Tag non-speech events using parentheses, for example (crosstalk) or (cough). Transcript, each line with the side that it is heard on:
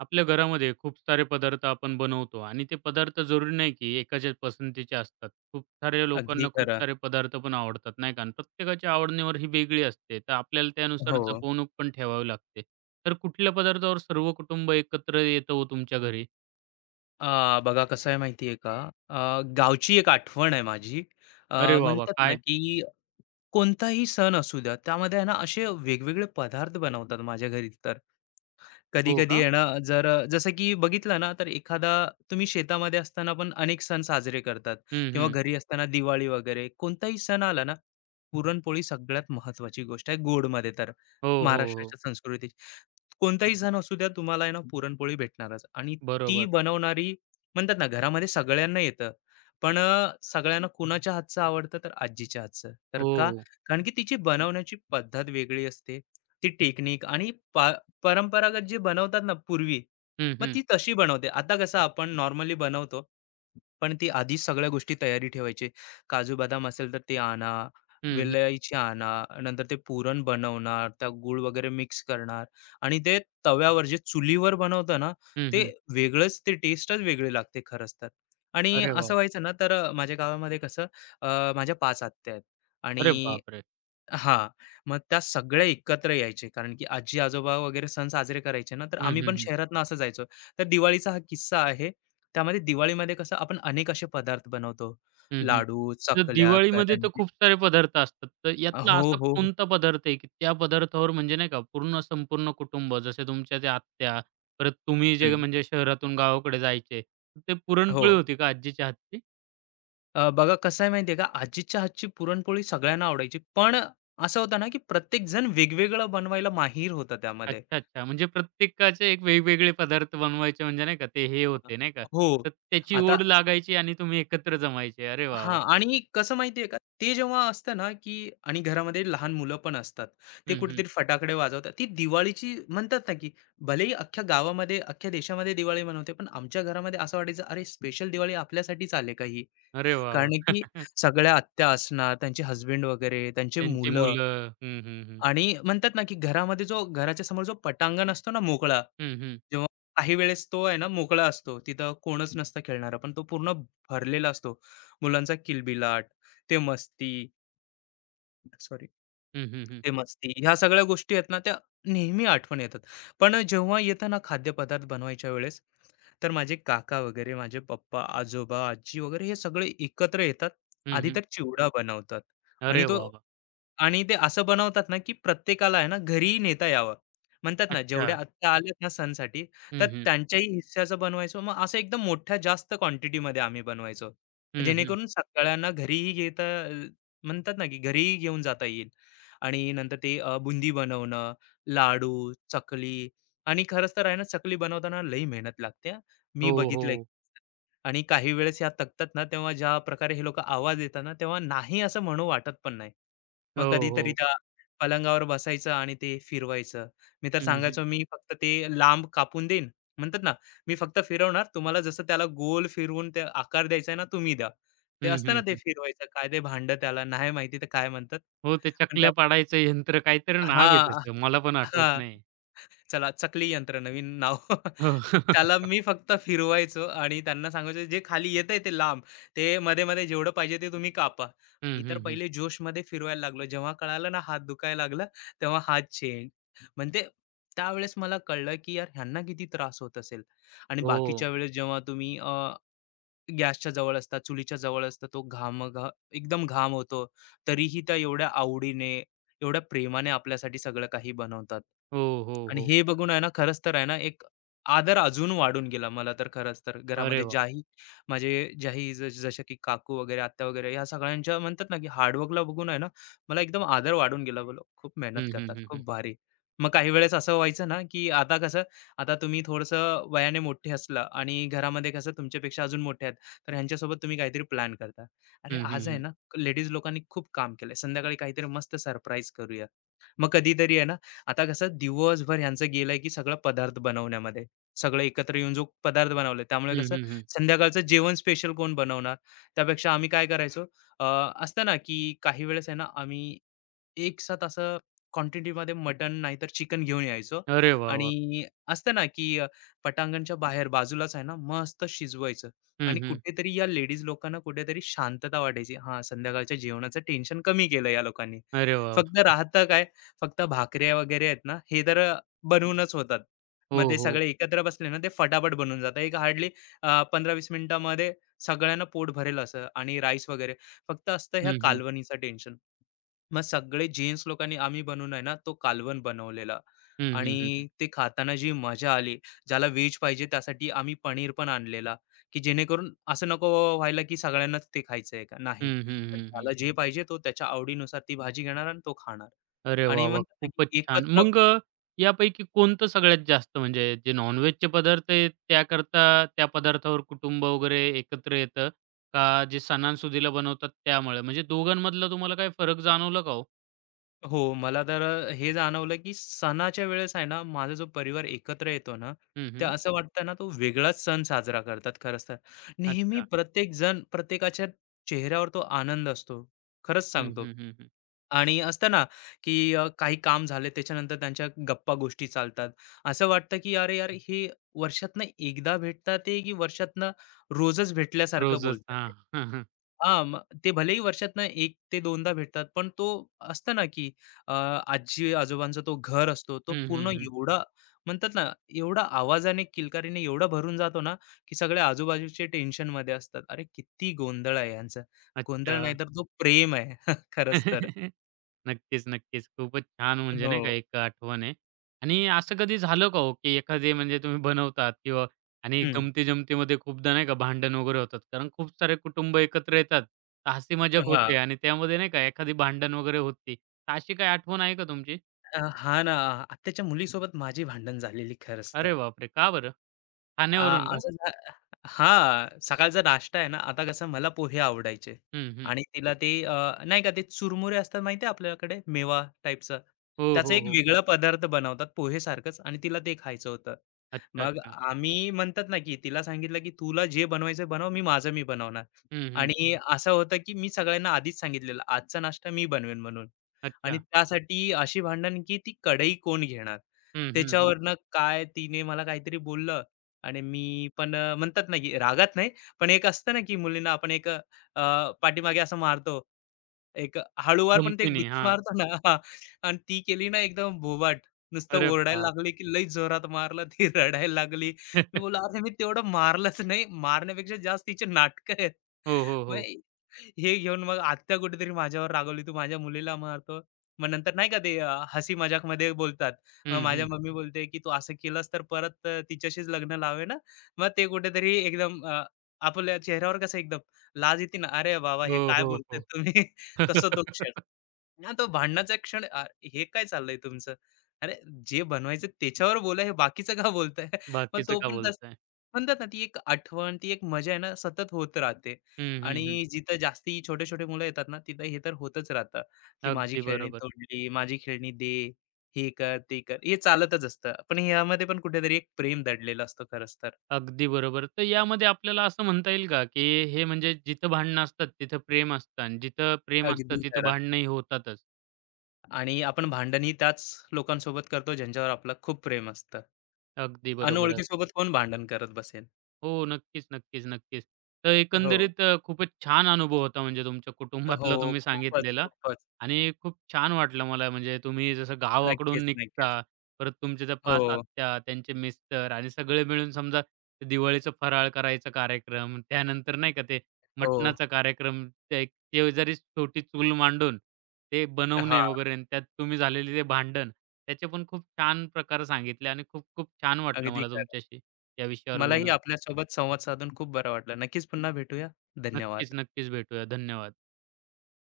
right: आपल्या घरामध्ये खूप सारे पदार्थ आपण बनवतो आणि ते पदार्थ जरुरी नाही की एकाच्याच पसंतीचे असतात. खूप साऱ्या
left: अगदी
right: लोकांना खूप
left: खरं.
right: सारे पदार्थ पण आवडतात, नाही का? आणि प्रत्येकाच्या आवडीनिवड ही वेगळी असते. तर आपल्याला त्यानुसार
left: हो.
right: जपवणूक पण ठेवावी लागते. तर कुठल्या पदार्थावर सर्व कुटुंब एकत्र येतं हो तुमच्या घरी?
left: बघा कसं आहे माहिती आहे का? गावची एक आठवण आहे माझी.
right: अरे
left: अ,
right: वाह, वाह!
left: म्हणतात ना,
right: काय?
left: की कोणताही सण असू द्या, त्यामध्ये आहे ना असे वेगवेगळे पदार्थ बनवतात माझ्या घरी तर.
right: हो
left: कधी-कधी
right: का?
left: आहे ना, जर जसं की बघितलं ना, तर एखादा तुम्ही शेतामध्ये असताना पण अनेक सण साजरे करतात
right: हं,
left: किंवा
right: हं.
left: घरी असताना दिवाळी वगैरे. कोणताही सण आला ना, पुरणपोळी सगळ्यात महत्त्वाची गोष्ट आहे गोडमध्ये तर,
right: हो, हो, हो.
left: महाराष्ट्राच्या संस्कृतीत. कोणताही सण असू द्या तुम्हाला आहे ना पुरणपोळी भेटणारच आणि ती
right: बरोबर.
left: बनवणारी म्हणतात ना घरामध्ये सगळ्यांना येतं पण सगळ्यांना कुणाच्या हातचं आवडतं तर आजीच्या हातचं तर
right: हो,
left: का
right: हो.
left: कारण की तिची बनवण्याची पद्धत वेगळी असते ती टेक्निक आणि परंपरागत जे बनवतात ना पूर्वी
right: हं,
left: मग
right: हं.
left: ती तशी बनवते आता कसं आपण नॉर्मली बनवतो पण ते आधीच सगळ्या गोष्टी तयारी ठेवायचे. काजू बदाम असेल तर ते आणा,
right: हं, हं.
left: वेलायची आणा, नंतर ते पुरण बनवणार, त्या गूळ वगैरे मिक्स करणार आणि ते तव्यावर जे चुलीवर बनवतं ना,
right: हं,
left: ते
right: हं.
left: वेगळंच ते टेस्टच वेगळी लागते खरंच तर. आणि
right: अरे
left: असं
right: वाह!
left: व्हायचं ना तर माझ्या गावामध्ये कसं माझ्या 5 आत्या आहेत
right: अरे
left: आणि
right: बापरे!
left: हां. मग त्या सगळ्या एकत्र यायचे. कारण की आजी-आजोबा वगैरे सण साजरे करायचे ना, तर
right: हं,
left: आम्ही
right: हं,
left: पण
right: हं.
left: शहरातनं असं जायचो. तर दिवाळीचा हा किस्सा आहे. त्यामध्ये दिवाळीमध्ये कसं आपण अनेक असे पदार्थ बनवतो.
right: हं, हं.
left: लाडू,
right: तर
left: चकल्या,
right: दिवाळीमध्ये तर
left: करंजी.
right: खूप सारे पदार्थ असतात. तर यातला
left: हो,
right: असा
left: हो. हो.
right: कोणता पदार्थ आहे, की त्या पदार्थावर म्हणजे नाही का पूर्ण संपूर्ण कुटुंब जसे तुमच्या त्या आत्या, परत तुम्ही जे
left: हं.
right: म्हणजे शहरातून गावाकडे जायचे. ते पुरणपोळी
left: हो.
right: होती का आजीच्या हातची?
left: बघा कसं आहे माहिती का, आजीच्या हातची पुरणपोळी सगळ्यांना आवडायची. पण असं होतं ना, की प्रत्येकजण वेगवेगळं बनवायला माहिर होता त्यामध्ये.
right: अच्छा, अच्छा. म्हणजे प्रत्येकाचे एक वेगवेगळे पदार्थ बनवायचे म्हणजे नाही का ते हे
left: हा,
right: होते नाही का.
left: हो.
right: तर त्याची
left: आता
right: ओढ लागायची आणि तुम्ही एकत्र जमायचे. अरे वाह,
left: हां,
right: वाह!
left: आणि कसं माहिती का, ते जेव्हा असतं ना, की आणि घरामध्ये लहान मुलं पण असतात. ते
right: हं, हं.
left: कुठेतरी फटाकडे वाजवतात. ती दिवाळीची म्हणतात ना, की भलेही अख्ख्या गावामध्ये, अख्ख्या देशामध्ये दिवाळी मनवते, पण आमच्या घरामध्ये असं वाटायचं, "अरे, स्पेशल दिवाळी आपल्यासाठीच आली का ही?"
right: अरे वाह, वाह!
left: कारण की
right: (laughs)
left: सगळ्या आत्या असणार, त्यांचे हसबँड वगैरे, त्यांचे
right: त्यांची
left: मुलं.
right: मुलं. हं, हं, हं.
left: आणि म्हणतात ना, की घरामध्ये जो घराच्या समोर जो पटांगण असतो ना मोकळा,
right: हं, हं.
left: जेव्हा काही वेळेस तो आहे ना मोकळा असतो. तिथं कोणच नसतं खेळणारं, पण तो पूर्ण भरलेला असतो. मुलांचा किलबिलाट, ते मस्ती, सॉरी,
right: हं, हं, हं.
left: ते मस्ती ह्या सगळ्या गोष्टी आहेत ना, त्या नेहमी आठवण येतात. पण जेव्हा येतं ना खाद्यपदार्थ बनवायच्या वेळेस तर माझे काका वगैरे, माझे पप्पा, आजोबा, आजी वगैरे हे सगळे एकत्र येतात. आधी
right: हं,
left: तर चिवडा बनवतात आणि
right: अरे
left: तो,
right: वाह, वाह!
left: आणि ते असं बनवतात ना, की प्रत्येकाला आहे ना, घरी नेता यावं. म्हणतात ना,
right: अच्छा.
left: जेवढ्या आत्या आल्यात ना सणासाठी, तर
right: हं, हं.
left: त्यांच्याही हिश्श्याचं बनवायचो. मग असं एकदम मोठ्या जास्त क्वांटिटीमध्ये आम्ही बनवायचो.
right: हं, हं.
left: जेणेकरून सगळ्यांना घरीही घेता, म्हणतात ना, की घरीही घेऊन जाता येईल. आणि नंतर ते बुंदी बनवणं, लाडू, चकली. आणि खरंच तर आहे ना, चकली बनवताना लई मेहनत लागते.
right: हो,
left: मी बघितलंय.
right: हो.
left: आणि काही वेळेस या तकतात ना, तेव्हा ज्या प्रकारे हे लोकं आवाज येतात ना, तेव्हा नाही असं म्हणू वाटत पण नाही.
right: हो,
left: मग कधीतरी
right: हो.
left: त्या पलंगावर बसायचं आणि ते फिरवायचं. मी तर
right: हं, हं.
left: सांगायचो, "मी फक्त ते लांब कापून देईन." म्हणतात ना, "मी फक्त फिरवणार. तुम्हाला जसं त्याला गोल फिरवून ते आकार द्यायचा आहे ना, तुम्ही द्या." ते
right: हं,
left: असतं ना,
right: हं,
left: ते
right: हं.
left: फिरवायचं. काय ते भांडं त्याला नाही माहिती तर काय म्हणतात.
right: हो, ते
left: पण त्या,
right: चकल्या पाडायचं यंत्र काहीतरी नाव आहे
left: हां,
right: त्याचं. मला पण आठवत
left: हां.
right: नाही. हो.
left: चला, चकली यंत्र नवीन नाव. (laughs) त्याला
right: (laughs)
left: मी फक्त फिरवायचो आणि त्यांना सांगायचो जे खाली येतंय ते लांब. ते मध्ये-मध्ये जेवढं पाहिजे ते तुम्ही कापा.
right: हं,
left: मी तर
right: हं, हं.
left: पहिले जोशमध्ये फिरवायला लागलो. जेव्हा कळालं ना हात दुखायला लागला, तेव्हा हात चेंज. म्हणजे त्यावेळेस मला कळलं, की यार ह्यांना किती त्रास होत असेल. आणि बाकीच्या
right: हो.
left: वेळेस जेव्हा तुम्ही गॅसच्या जवळ असतात, चुलीच्या जवळ असतं, तो घाम घा एकदम घाम होतो. तरीही त्या एवढ्या आवडीने, एवढ्या प्रेमाने आपल्यासाठी सगळं काही बनवतात.
right: हो, हो,
left: आणि
right: हो.
left: हे बघून आहे ना, खरंच तर आहे ना, एक आदर अजून वाढून गेला मला तर खरंच तर.
right: अरे
left: घरामध्ये
right: वाह!
left: माझे ज्याही जसे की काकू वगैरे, आत्या वगैरे ह्या सगळ्यांच्या म्हणतात ना, की हार्डवर्कला बघून आहे ना, मला एकदम आदर वाढून गेला. बोललो, खूप मेहनत
right: हं, हं,
left: करतात,
right: हं, हं.
left: खूप भारी. मग काही वेळेस असं व्हायचं ना, की आता कसं, आता तुम्ही थोडंसं वयाने मोठे असला आणि घरामध्ये कसं तुमच्यापेक्षा अजून मोठे, तर ह्यांच्यासोबत तुम्ही काहीतरी प्लॅन करता. अरे,
right: हं, हं,
left: आज आहे
right: हं.
left: ना, लेडीज लोकांनी खूप काम केलंय. संध्याकाळी काहीतरी मस्त सरप्राईज करूया. मग कधीतरी आहे ना, आता कसं दिवसभर ह्यांचं गेलंय, की सगळं पदार्थ बनवण्यामध्ये. सगळं एकत्र येऊन जो पदार्थ बनवलाय, त्यामुळे
right: हं,
left: कसं
right: हं, हं.
left: संध्याकाळचं जेवण स्पेशल कोण बनवणार? त्यापेक्षा आम्ही काय करायचो, अ, असतं ना, की काही वेळेस आहे ना, आम्ही एकसाथ असं क्वांटिटीमध्ये मटण नाहीतर चिकन घेऊन यायचो.
right: अरे वाह, वाह!
left: आणि असतं ना, की पटांगणच्या बाहेर बाजूलाच आहे ना, मस्त शिजवायचं.
right: हं,
left: आणि
right: हं.
left: कुठेतरी या लेडीज लोकांना कुठेतरी शांतता वाटायची. हां, संध्याकाळच्या जेवणाचं टेन्शन कमी केलं या लोकांनी.
right: अरे वाह,
left: फक्त
right: वाह!
left: राहतं काय? फक्त भाकऱ्या वगैरे आहेत ना, हे तर बनवूनच होतात.
right: हो,
left: मग ते
right: हो.
left: सगळे एकत्र बसले ना, ते फटाफट बनून जातं. एक हार्डली 15 मिनिटामध्ये सगळ्यांना पोट भरेल असं आणि राईस वगैरे. फक्त असतं ह्या
right: हं, हं.
left: कालवणीचं टेन्शन. मग सगळे जेन्ट्स लोकांनी आम्ही बनवून आहे ना तो कालवण बनवलेला
right: हं,
left: आणि
right: हं, हं, हं.
left: ते खाताना जी मजा आली. ज्याला व्हेज पाहिजे त्यासाठी आम्ही पनीर पण आणलेला, की जेणेकरून असं नको व्हायला की सगळ्यांनाच ते खायचं आहे का नाही.
right: हं, हं,
left: तर
right: हं, हं.
left: ज्याला जे पाहिजे तो त्याच्या आवडीनुसार ती भाजी घेणार आणि तो खाणार.
right: अरे
left: आणि
right: वाह, वाह!
left: म्हणतात ना
right: खूपच
left: की
right: छान.
left: एकत्र.
right: यापैकी कोणतं सगळ्यात जास्त म्हणजे जे नॉन-व्हेजचे पदार्थ आहेत, त्याकरता त्या पदार्थावर कुटुंब वगैरे एकत्र येतं का जे सणासुदीला बनवतात त्यामुळे? म्हणजे दोघांमधला तुम्हाला काही फरक जाणवला का हो?
left: हो, मला तर हे जाणवलं, की सणाच्या वेळेस आहे ना, माझा जो परिवार एकत्र येतो ना,
right: हं,
left: ते
right: हं.
left: असं वाटतं ना, तो वेगळाच सण साजरा करतात खरंच तर. नेहमी
right: अच्छा.
left: प्रत्येक जण प्रत्येकाच्या चेहऱ्यावर तो आनंद असतो. खरंच
right: हं,
left: सांगतो.
right: हं, हं, हं.
left: आणि असतं ना, की काही काम झाले त्याच्यानंतर त्यांच्या गप्पा-गोष्टी चालतात. असं वाटतं, की अरे यार, हे वर्षातनं एकदा भेटतात ते, की वर्षातनं रोजच भेटल्यासारखं
right: रोजच.
left: बोलतात
right: हां.
left: ते.
right: (laughs)
left: हां, मग ते भलेही वर्षातनं 1 ते 2दा भेटतात, पण तो असतं ना, की अ, आजी-आजोबांचा तो घर असतो, तो
right: हं, हं.
left: पूर्ण
right: हं, हं, हं.
left: एवढा म्हणतात ना, एवढा आवाजाने, किलकारीने एवढा भरून जातो ना, की सगळे आजूबाजूचे टेन्शनमध्ये असतात. अरे, किती गोंधळ आहे ह्यांचा.
right: अच्छा.
left: गोंधळ नाही तर तो प्रेम आहे. (laughs) खरंच तर.
right: (laughs) नक्कीच, नक्कीच. खूपच छान म्हणजे
left: हो.
right: नाही का एक आठवण आहे. आणि असं कधी झालं का हो, की एखादे म्हणजे तुम्ही बनवतात किंवा आणि
left: हं.
right: गमती-जमतीमध्ये खूपदा नाही का भांडण वगैरे होतात. कारण खूप सारे कुटुंब एकत्र येतात. तर हसी-मजाक
left: हां.
right: होते आणि त्यामध्ये नाही का एखादी भांडण वगैरे होती. तर अशी काही आठवण आहे का तुमची?
left: हां ना. आत्याच्या मुलीसोबत माझी भांडण झालेली खरंच तर.
right: अरे बापरे! का बरं?
left: अ,
right: ठाण्यावरून का?
left: असं झा हां, सकाळचा नाश्ता आहे ना, आता कसं मला पोहे आवडायचे
right: हं, हं.
left: आणि तिला ते, नाही का ते चुरमुरे असतात माहिती आहे आपल्याकडे मेवा टाईपचं.
right: हो,
left: त्याचा
right: हो,
left: एक
right: हो.
left: वेगळा पदार्थ बनवतात पोहेसारखंच आणि तिला ते खायचं होतं.
right: अच्छा,
left: मग
right: अच्छा.
left: आम्ही म्हणतात ना, की तिला सांगितलं, की "तुला जे बनवायचं बनव, मी माझं मी बनवणार."
right: हं, हं.
left: आणि असं होतं, की मी सगळ्यांना आधीच सांगितलेलं, आजचा नाश्ता मी बनवेन म्हणून. आणि
right: अच्छा.
left: त्यासाठी अशी भांडण, की ती कढई कोण घेणार?
right: हं, हं, हं.
left: त्याच्यावरनं काय तिने मला काहीतरी बोललं आणि मी पण म्हणतात ना, की रागात नाही, पण एक असतं ना, की मुलींना आपण एक पाठीमागे असं मारतो. एक हळूवार पण ते
right: गमतीने.
left: गुच्छी
right: हां.
left: मारतो ना हां. आणि ती केली ना एकदम भोबाट. नुसतं
right: अरे
left: ओरडायला
right: बाप!
left: लागली, की लई जोरात मारलं. ती (laughs) रडायला लागली. मी बोललो,
right: (laughs)
left: "अरे, मी तेवढं मारलंच नाही." मारण्यापेक्षा जास्त तिची नाटक आहेत.
right: हो, हो,
left: मग
right: हो.
left: हे घेऊन मग आत्या कुठेतरी माझ्यावर रागवली, "तू माझ्या मुलीला मारतो." मग नंतर नाही का ते हसी मजाकमध्ये बोलतात. मग
right: हं,
left: माझ्या
right: हं.
left: मम्मी बोलते, की "तू असं केलंस तर परत तिच्याशीच लग्न लावे ना." मग ते कुठेतरी एकदम आपल्या चेहऱ्यावर कसं एकदम लाज येते ना, "अरे बाबा हे
right: हो,
left: काय
right: हो,
left: बोलताय
right: हो.
left: तुम्ही?" (laughs) तसं तो क्षण.
right: (laughs)
left: हां, तो भांडणाचा क्षण, हे काय चाललंय तुमचं? अरे, जे बनवायचं त्याच्यावर बोला, हे बाकीचं का बोलताय? (laughs) मग
right: बाकीचं
left: तो
right: का
left: पण तस
right: बोलताय?
left: म्हणतात ना, ती एक आठवण, ती एक मजा आहे ना, सतत होत राहते.
right: हं, हं, हं.
left: आणि जिथं जास्ती छोटे-छोटे मुलं येतात ना, तिथं हे तर होतच राहतं, की माझी
right: अगदी
left: खेळणी
right: बरोबर.
left: तोडली, माझी खेळणी दे, हे कर, ते कर. हे चालतच असतं. पण ह्यामध्ये पण कुठेतरी एक प्रेम दडलेलं असतं खरंच तर.
right: अगदी बरोबर. तर यामध्ये आपल्याला असं म्हणता येईल का, की हे म्हणजे जिथं भांडणं असतात, तिथं प्रेम असतं आणि जिथं प्रेम असतं,
left: अगदी
right: तिथं
left: खरं.
right: भांडणंही होतातच.
left: आणि आपण भांडणही त्याच लोकांसोबत करतो, ज्यांच्यावर आपलं खूप प्रेम असतं.
right: अगदी बरोबर.
left: अनोळखीसोबत कोण भांडण करत बसेल?
right: हो. नक्कीच, नक्कीच, नक्कीच. तर
left: हो,
right: एकंदरीत अ, खूपच छान अनुभव होता म्हणजे तुमच्या
left: हो.
right: कुटुंबातला तुम्ही
left: खूपच,
right: सांगितलेला
left: खूपच.
right: आणि खूप छान वाटलं मला म्हणजे तुम्ही जसं
left: नक्कीच,
right: गावाकडून निघता,
left: नक्कीच.
right: परत तुमच्या त्या
left: हो,
right: 5 आत्या, त्यांचे मिस्टर आणि सगळे मिळून समजा दिवाळीचा फराळ करायचा कार्यक्रम, त्यानंतर नाही का ते
left: हो.
right: मटणाचा कार्यक्रम, ते एक शेजारी छोटी चूल मांडून ते बनवणे
left: हां,
right: वगैरे आणि त्यात तुम्ही झालेले ते भांडण, त्याचे पण खूप छान प्रकार सांगितले आणि खूप खूप छान वाटलं
left: अगदी
right: मला
left: खरं.
right: तुमच्याशी या विषयावर
left: मलाही
right: बोलून.
left: आपल्यासोबत संवाद साधून खूप बरं वाटलं. नक्कीच पुन्हा भेटूया.
right: नक्कीच,
left: धन्यवाद.
right: नक्कीच भेटूया. धन्यवाद.